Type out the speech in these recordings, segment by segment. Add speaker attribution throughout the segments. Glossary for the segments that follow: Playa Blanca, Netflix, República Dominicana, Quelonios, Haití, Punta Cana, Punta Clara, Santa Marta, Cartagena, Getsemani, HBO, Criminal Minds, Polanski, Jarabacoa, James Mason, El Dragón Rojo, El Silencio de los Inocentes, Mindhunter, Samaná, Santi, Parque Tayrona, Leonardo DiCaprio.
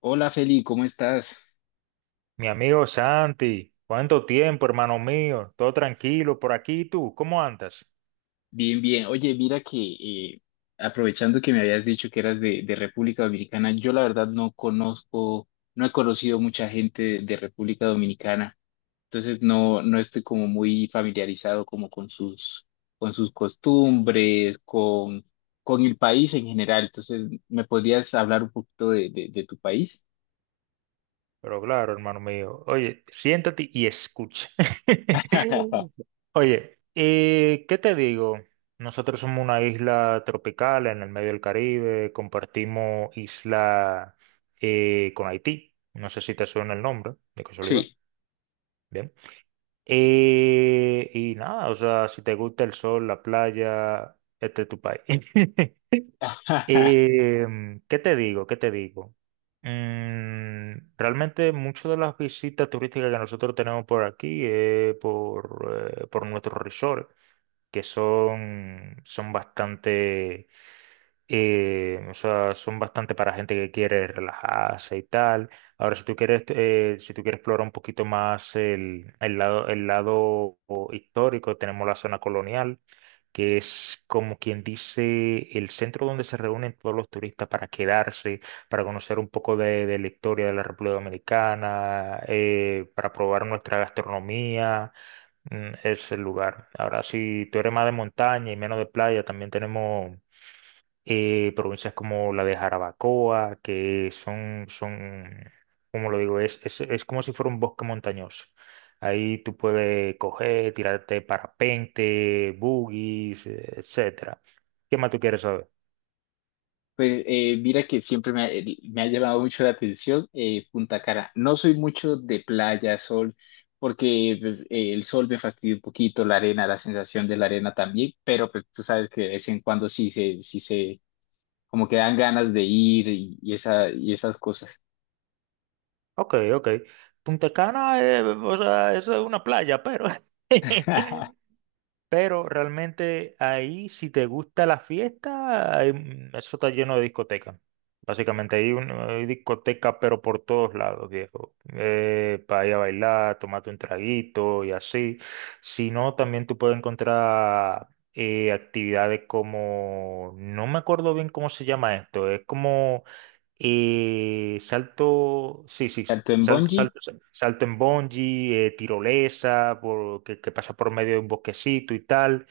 Speaker 1: Hola Feli, ¿cómo estás?
Speaker 2: Mi amigo Santi, ¿cuánto tiempo, hermano mío? Todo tranquilo por aquí, ¿y tú? ¿Cómo andas?
Speaker 1: Bien, bien. Oye, mira que aprovechando que me habías dicho que eras de República Dominicana, yo la verdad no conozco, no he conocido mucha gente de República Dominicana, entonces no estoy como muy familiarizado como con sus costumbres, con el país en general. Entonces, ¿me podrías hablar un poquito de tu país?
Speaker 2: Pero claro, hermano mío, oye, siéntate y escucha. Oye, ¿qué te digo? Nosotros somos una isla tropical en el medio del Caribe, compartimos isla con Haití. No sé si te suena el nombre, de casualidad.
Speaker 1: Sí.
Speaker 2: Bien. Y nada, o sea, si te gusta el sol, la playa, este es tu país. ¿Qué te digo? ¿Qué te digo? Realmente muchas de las visitas turísticas que nosotros tenemos por aquí es por nuestros resorts, que son bastante, o sea, son bastante para gente que quiere relajarse y tal. Ahora, si tú quieres, si tú quieres explorar un poquito más el lado, el lado histórico, tenemos la zona colonial que es como quien dice el centro donde se reúnen todos los turistas para quedarse, para conocer un poco de la historia de la República Dominicana, para probar nuestra gastronomía, es el lugar. Ahora, si tú eres más de montaña y menos de playa, también tenemos provincias como la de Jarabacoa, que como lo digo, es como si fuera un bosque montañoso. Ahí tú puedes coger, tirarte parapente, buggies, etcétera. ¿Qué más tú quieres saber?
Speaker 1: Pues mira que siempre me ha, me ha llamado mucho la atención Punta Cana. No soy mucho de playa, sol, porque pues, el sol me fastidia un poquito, la arena, la sensación de la arena también, pero pues tú sabes que de vez en cuando sí se, como que dan ganas de ir y esa, y esas cosas.
Speaker 2: Ok, ok. Punta Cana, o sea, eso es una playa, pero Pero realmente ahí, si te gusta la fiesta, ahí, eso está lleno de discotecas. Básicamente hay discotecas, pero por todos lados, viejo. Para ir a bailar, tomarte un traguito y así. Si no, también tú puedes encontrar actividades como, no me acuerdo bien cómo se llama esto, es como salto, sí, sí, sí.
Speaker 1: ¿Salto en bungee?
Speaker 2: Salto en bungee, tirolesa, que pasa por medio de un bosquecito y tal.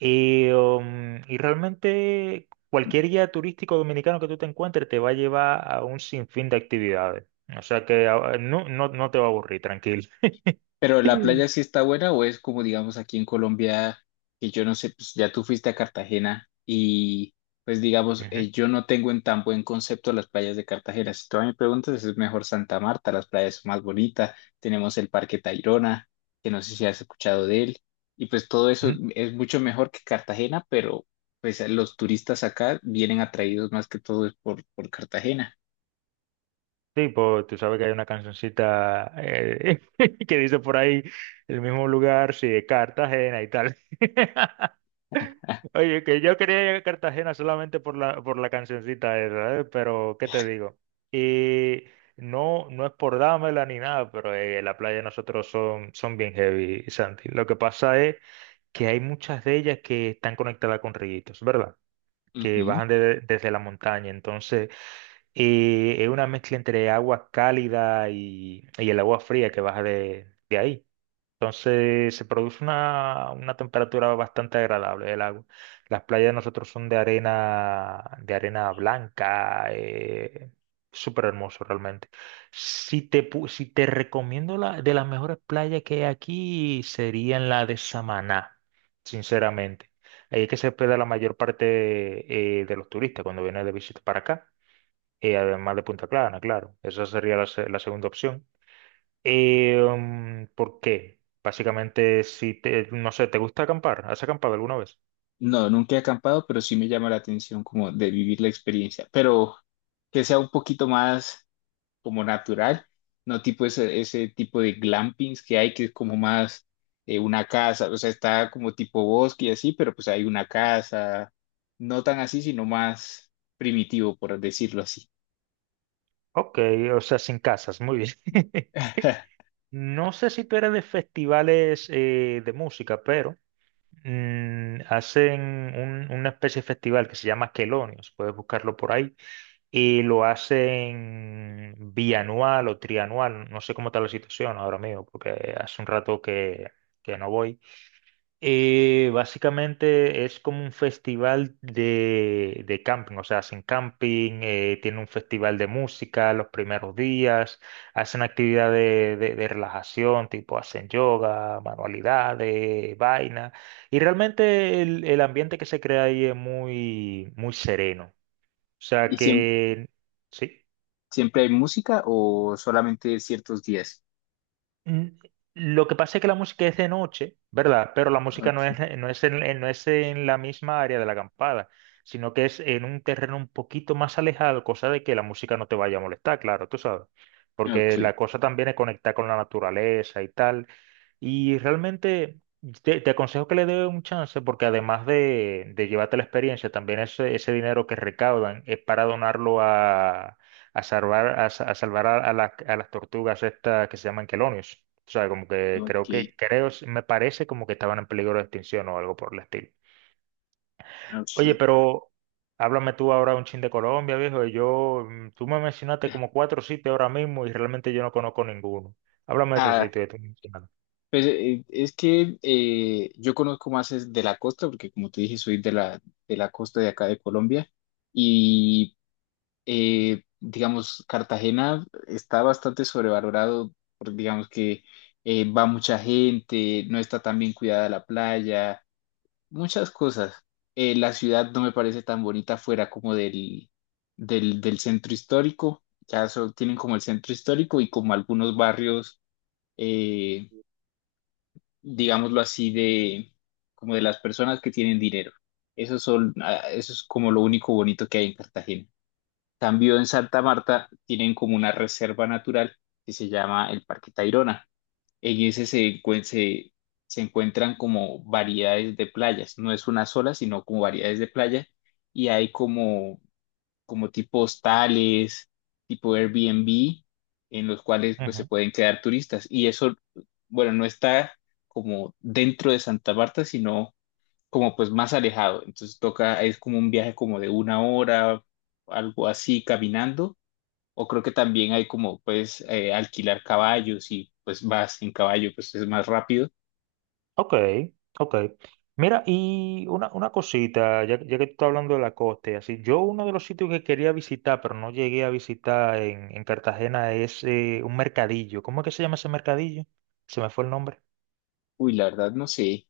Speaker 2: Y realmente cualquier guía turístico dominicano que tú te encuentres te va a llevar a un sinfín de actividades. O sea que no, no, no te va a aburrir, tranquilo.
Speaker 1: Pero la playa sí está buena o es como digamos aquí en Colombia, que yo no sé, pues ya tú fuiste a Cartagena y pues digamos,
Speaker 2: Ujú.
Speaker 1: yo no tengo en tan buen concepto las playas de Cartagena. Si tú a mí me preguntas, es mejor Santa Marta, las playas son más bonitas, tenemos el Parque Tayrona, que no sé si has escuchado de él, y pues todo eso
Speaker 2: Ujú.
Speaker 1: es mucho mejor que Cartagena, pero pues los turistas acá vienen atraídos más que todo es por Cartagena.
Speaker 2: Sí, pues tú sabes que hay una cancioncita que dice por ahí el mismo lugar, sí, de Cartagena y tal. Oye, que yo quería ir a Cartagena solamente por por la cancioncita esa, ¿eh? Pero, ¿qué te digo? Y no, no es por dármela ni nada, pero la playa de nosotros son bien heavy, Santi. Lo que pasa es que hay muchas de ellas que están conectadas con ríos, ¿verdad? Que
Speaker 1: Ujú.
Speaker 2: desde la montaña. Entonces, es una mezcla entre agua cálida y el agua fría que baja de ahí. Entonces se produce una temperatura bastante agradable del agua. Las playas de nosotros son de arena blanca, súper hermoso realmente. Si si te recomiendo de las mejores playas que hay aquí, serían la de Samaná, sinceramente. Ahí es que se hospeda la mayor parte de los turistas cuando vienen de visita para acá, además de Punta Clara, claro. Esa sería la segunda opción. ¿Por qué? Básicamente, si te, no sé, ¿te gusta acampar? ¿Has acampado alguna vez?
Speaker 1: No, nunca he acampado, pero sí me llama la atención como de vivir la experiencia, pero que sea un poquito más como
Speaker 2: Sí.
Speaker 1: natural, no tipo ese tipo de glampings que hay, que es como más una casa, o sea, está como tipo bosque y así, pero pues hay una casa, no tan así, sino más primitivo, por decirlo así.
Speaker 2: Ok, o sea, sin casas, muy bien. No sé si tú eres de festivales de música, pero hacen una especie de festival que se llama Quelonios, puedes buscarlo por ahí, y lo hacen bianual o trianual, no sé cómo está la situación ahora mismo, porque hace un rato que no voy. Básicamente es como un festival de camping, o sea, hacen camping, tiene un festival de música los primeros días, hacen actividades de relajación, tipo hacen yoga, manualidades, vaina, y realmente el ambiente que se crea ahí es muy, muy sereno, o sea
Speaker 1: ¿Y siem-
Speaker 2: que sí.
Speaker 1: Siempre hay música o solamente ciertos días?
Speaker 2: Mm, Lo que pasa es que la música es de noche, ¿verdad? Pero la música
Speaker 1: Ok,
Speaker 2: no es en, no es en la misma área de la acampada, sino que es en un terreno un poquito más alejado, cosa de que la música no te vaya a molestar, claro, tú sabes.
Speaker 1: ok,
Speaker 2: Porque la cosa también es conectar con la naturaleza y tal. Y realmente te aconsejo que le dé un chance porque además de llevarte la experiencia, también ese dinero que recaudan es para donarlo a, a salvar a las tortugas estas que se llaman quelonios. O sea, como
Speaker 1: ok,
Speaker 2: que, creo, me parece como que estaban en peligro de extinción o algo por el estilo.
Speaker 1: ok.
Speaker 2: Oye, pero háblame tú ahora un chin de Colombia, viejo. Tú me mencionaste como cuatro sitios ahora mismo y realmente yo no conozco ninguno. Háblame de esos
Speaker 1: Ah,
Speaker 2: sitios que tú mencionaste.
Speaker 1: pues es que yo conozco más es de la costa, porque como te dije, soy de la costa de acá de Colombia y digamos, Cartagena está bastante sobrevalorado, porque digamos que va mucha gente, no está tan bien cuidada la playa, muchas cosas. La ciudad no me parece tan bonita fuera como del, del centro histórico, ya solo tienen como el centro histórico y como algunos barrios. eh, Digámoslo así, de como de las personas que tienen dinero. Eso son, ah, eso es como lo único bonito que hay en Cartagena. Cambio en Santa Marta tienen como una reserva natural que se llama el Parque Tayrona. En ese se encuentran como variedades de playas. No es una sola, sino como variedades de playa. Y hay como tipo hostales, tipo Airbnb, en los cuales pues se pueden quedar turistas. Y eso, bueno, no está como dentro de Santa Marta, sino como pues más alejado. Entonces toca, es como un viaje como de una hora, algo así, caminando. O creo que también hay como pues alquilar caballos y pues vas en caballo, pues es más rápido.
Speaker 2: Ok, ok. Mira, y una cosita, ya que tú estás hablando de la costa y así, yo uno de los sitios que quería visitar, pero no llegué a visitar en Cartagena, es un mercadillo. ¿Cómo es que se llama ese mercadillo? Se me fue el nombre.
Speaker 1: Uy, la verdad no sé,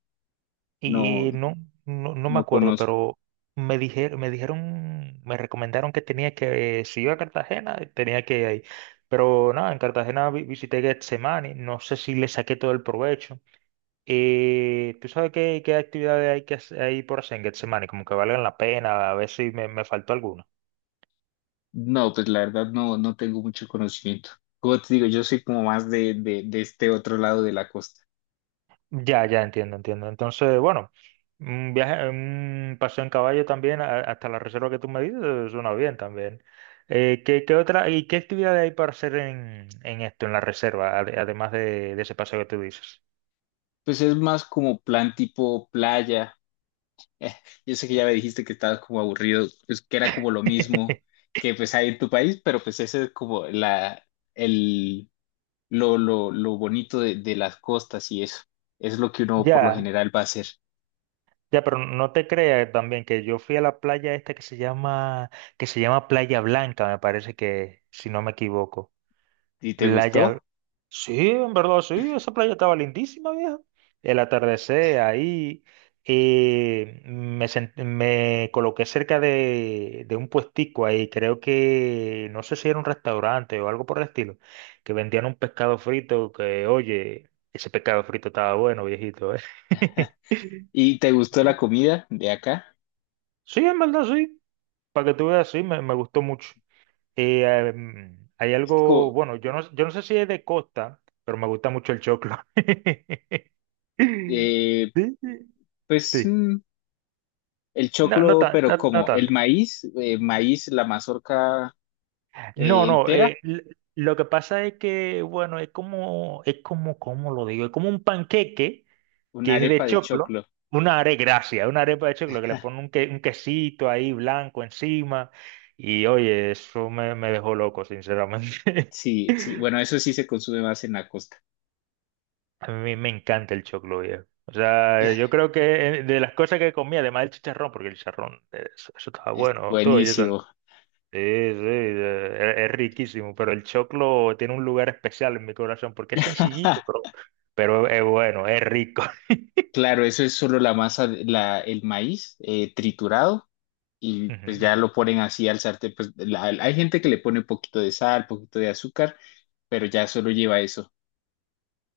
Speaker 1: no,
Speaker 2: Y no, no, no me
Speaker 1: no
Speaker 2: acuerdo,
Speaker 1: conozco.
Speaker 2: pero me recomendaron que tenía que, si iba a Cartagena, tenía que ir ahí. Pero nada, en Cartagena visité Getsemani, no sé si le saqué todo el provecho. Y tú sabes qué, qué actividades hay que hacer ahí por hacer en Getsemani, como que valgan la pena, a ver si me, me faltó alguna.
Speaker 1: No, pues la verdad no tengo mucho conocimiento. Como te digo, yo soy como más de este otro lado de la costa.
Speaker 2: Ya, ya entiendo, entiendo. Entonces, bueno, un viaje, un paseo en caballo también hasta la reserva que tú me dices suena bien también. ¿Qué, qué otra, y qué actividades hay para hacer en esto, en la reserva, además de ese paseo que tú dices?
Speaker 1: Pues es más como plan tipo playa. Eh, yo sé que ya me dijiste que estabas como aburrido, pues que era como lo mismo que pues hay en tu país, pero pues ese es como la, el, lo bonito de las costas y eso. Es lo que uno por lo
Speaker 2: Ya.
Speaker 1: general va a hacer.
Speaker 2: Ya, pero no te creas también que yo fui a la playa esta que se llama Playa Blanca, me parece que, si no me equivoco.
Speaker 1: ¿Y te
Speaker 2: Playa.
Speaker 1: gustó?
Speaker 2: Sí, en verdad, sí, esa playa estaba lindísima, vieja. El atardecer ahí, me coloqué cerca de un puestico ahí, creo que, no sé si era un restaurante o algo por el estilo, que vendían un pescado frito que, oye, ese pescado frito estaba bueno, viejito, ¿eh?
Speaker 1: ¿Y te gustó la comida de acá?
Speaker 2: Sí, en verdad, sí. Para que tú veas, sí, me gustó mucho. Hay
Speaker 1: Es que
Speaker 2: algo,
Speaker 1: como,
Speaker 2: bueno, yo no, yo no sé si es de costa, pero me gusta mucho el choclo.
Speaker 1: eh,
Speaker 2: Sí, sí.
Speaker 1: pues...
Speaker 2: Sí.
Speaker 1: mm, el
Speaker 2: No, no,
Speaker 1: choclo,
Speaker 2: tan,
Speaker 1: pero
Speaker 2: no, no
Speaker 1: como el
Speaker 2: tanto.
Speaker 1: maíz, maíz, la mazorca
Speaker 2: No, no,
Speaker 1: entera,
Speaker 2: lo que pasa es que, bueno, es como, ¿cómo lo digo? Es como un panqueque
Speaker 1: una
Speaker 2: que es de
Speaker 1: arepa de
Speaker 2: choclo,
Speaker 1: choclo.
Speaker 2: una arepa, gracias, una arepa de choclo que le pone un, un quesito ahí blanco encima. Y oye, eso me, me dejó loco, sinceramente.
Speaker 1: Sí, sí, bueno, eso sí se consume más en la costa.
Speaker 2: A mí me encanta el choclo viejo. O sea,
Speaker 1: Eh,
Speaker 2: yo creo que de las cosas que comía, además del chicharrón, porque el chicharrón, eso, eso estaba
Speaker 1: es
Speaker 2: bueno, todo y eso. Sí,
Speaker 1: buenísimo.
Speaker 2: sí, es riquísimo, pero el choclo tiene un lugar especial en mi corazón porque es sencillito, pero es bueno, es rico.
Speaker 1: Claro, eso es solo la masa, la, el maíz triturado y
Speaker 2: Ujú,
Speaker 1: pues ya
Speaker 2: ujú.
Speaker 1: lo ponen así al sartén. Hay gente que le pone un poquito de sal, poquito de azúcar, pero ya solo lleva eso.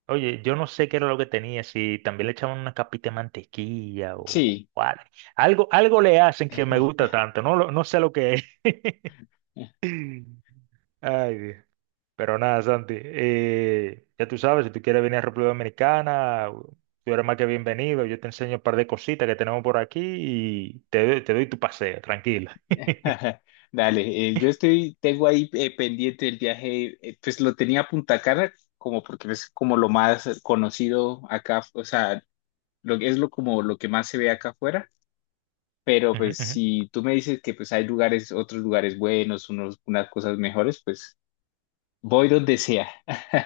Speaker 2: Oye, yo no sé qué era lo que tenía, si también le echaban una capita de mantequilla
Speaker 1: Sí.
Speaker 2: algo, algo le hacen que me gusta tanto, no sé lo que es. Ay, Dios. Pero nada, Santi, ya tú sabes, si tú quieres venir a República Dominicana, tú eres más que bienvenido. Yo te enseño un par de cositas que tenemos por aquí y te doy tu paseo, tranquila.
Speaker 1: Dale, yo estoy, tengo ahí pendiente el viaje, pues lo tenía a Punta Cana como porque es como lo más conocido acá, o sea, lo, es lo como lo que más se ve acá afuera, pero
Speaker 2: Ujú,
Speaker 1: pues
Speaker 2: ujú.
Speaker 1: si tú me dices que pues hay lugares, otros lugares buenos, unos, unas cosas mejores, pues voy donde sea.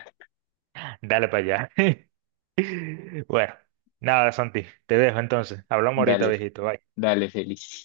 Speaker 2: Dale para allá. Bueno, nada, Santi, te dejo entonces. Hablamos ahorita,
Speaker 1: Dale,
Speaker 2: viejito. Bye.
Speaker 1: dale, Feli.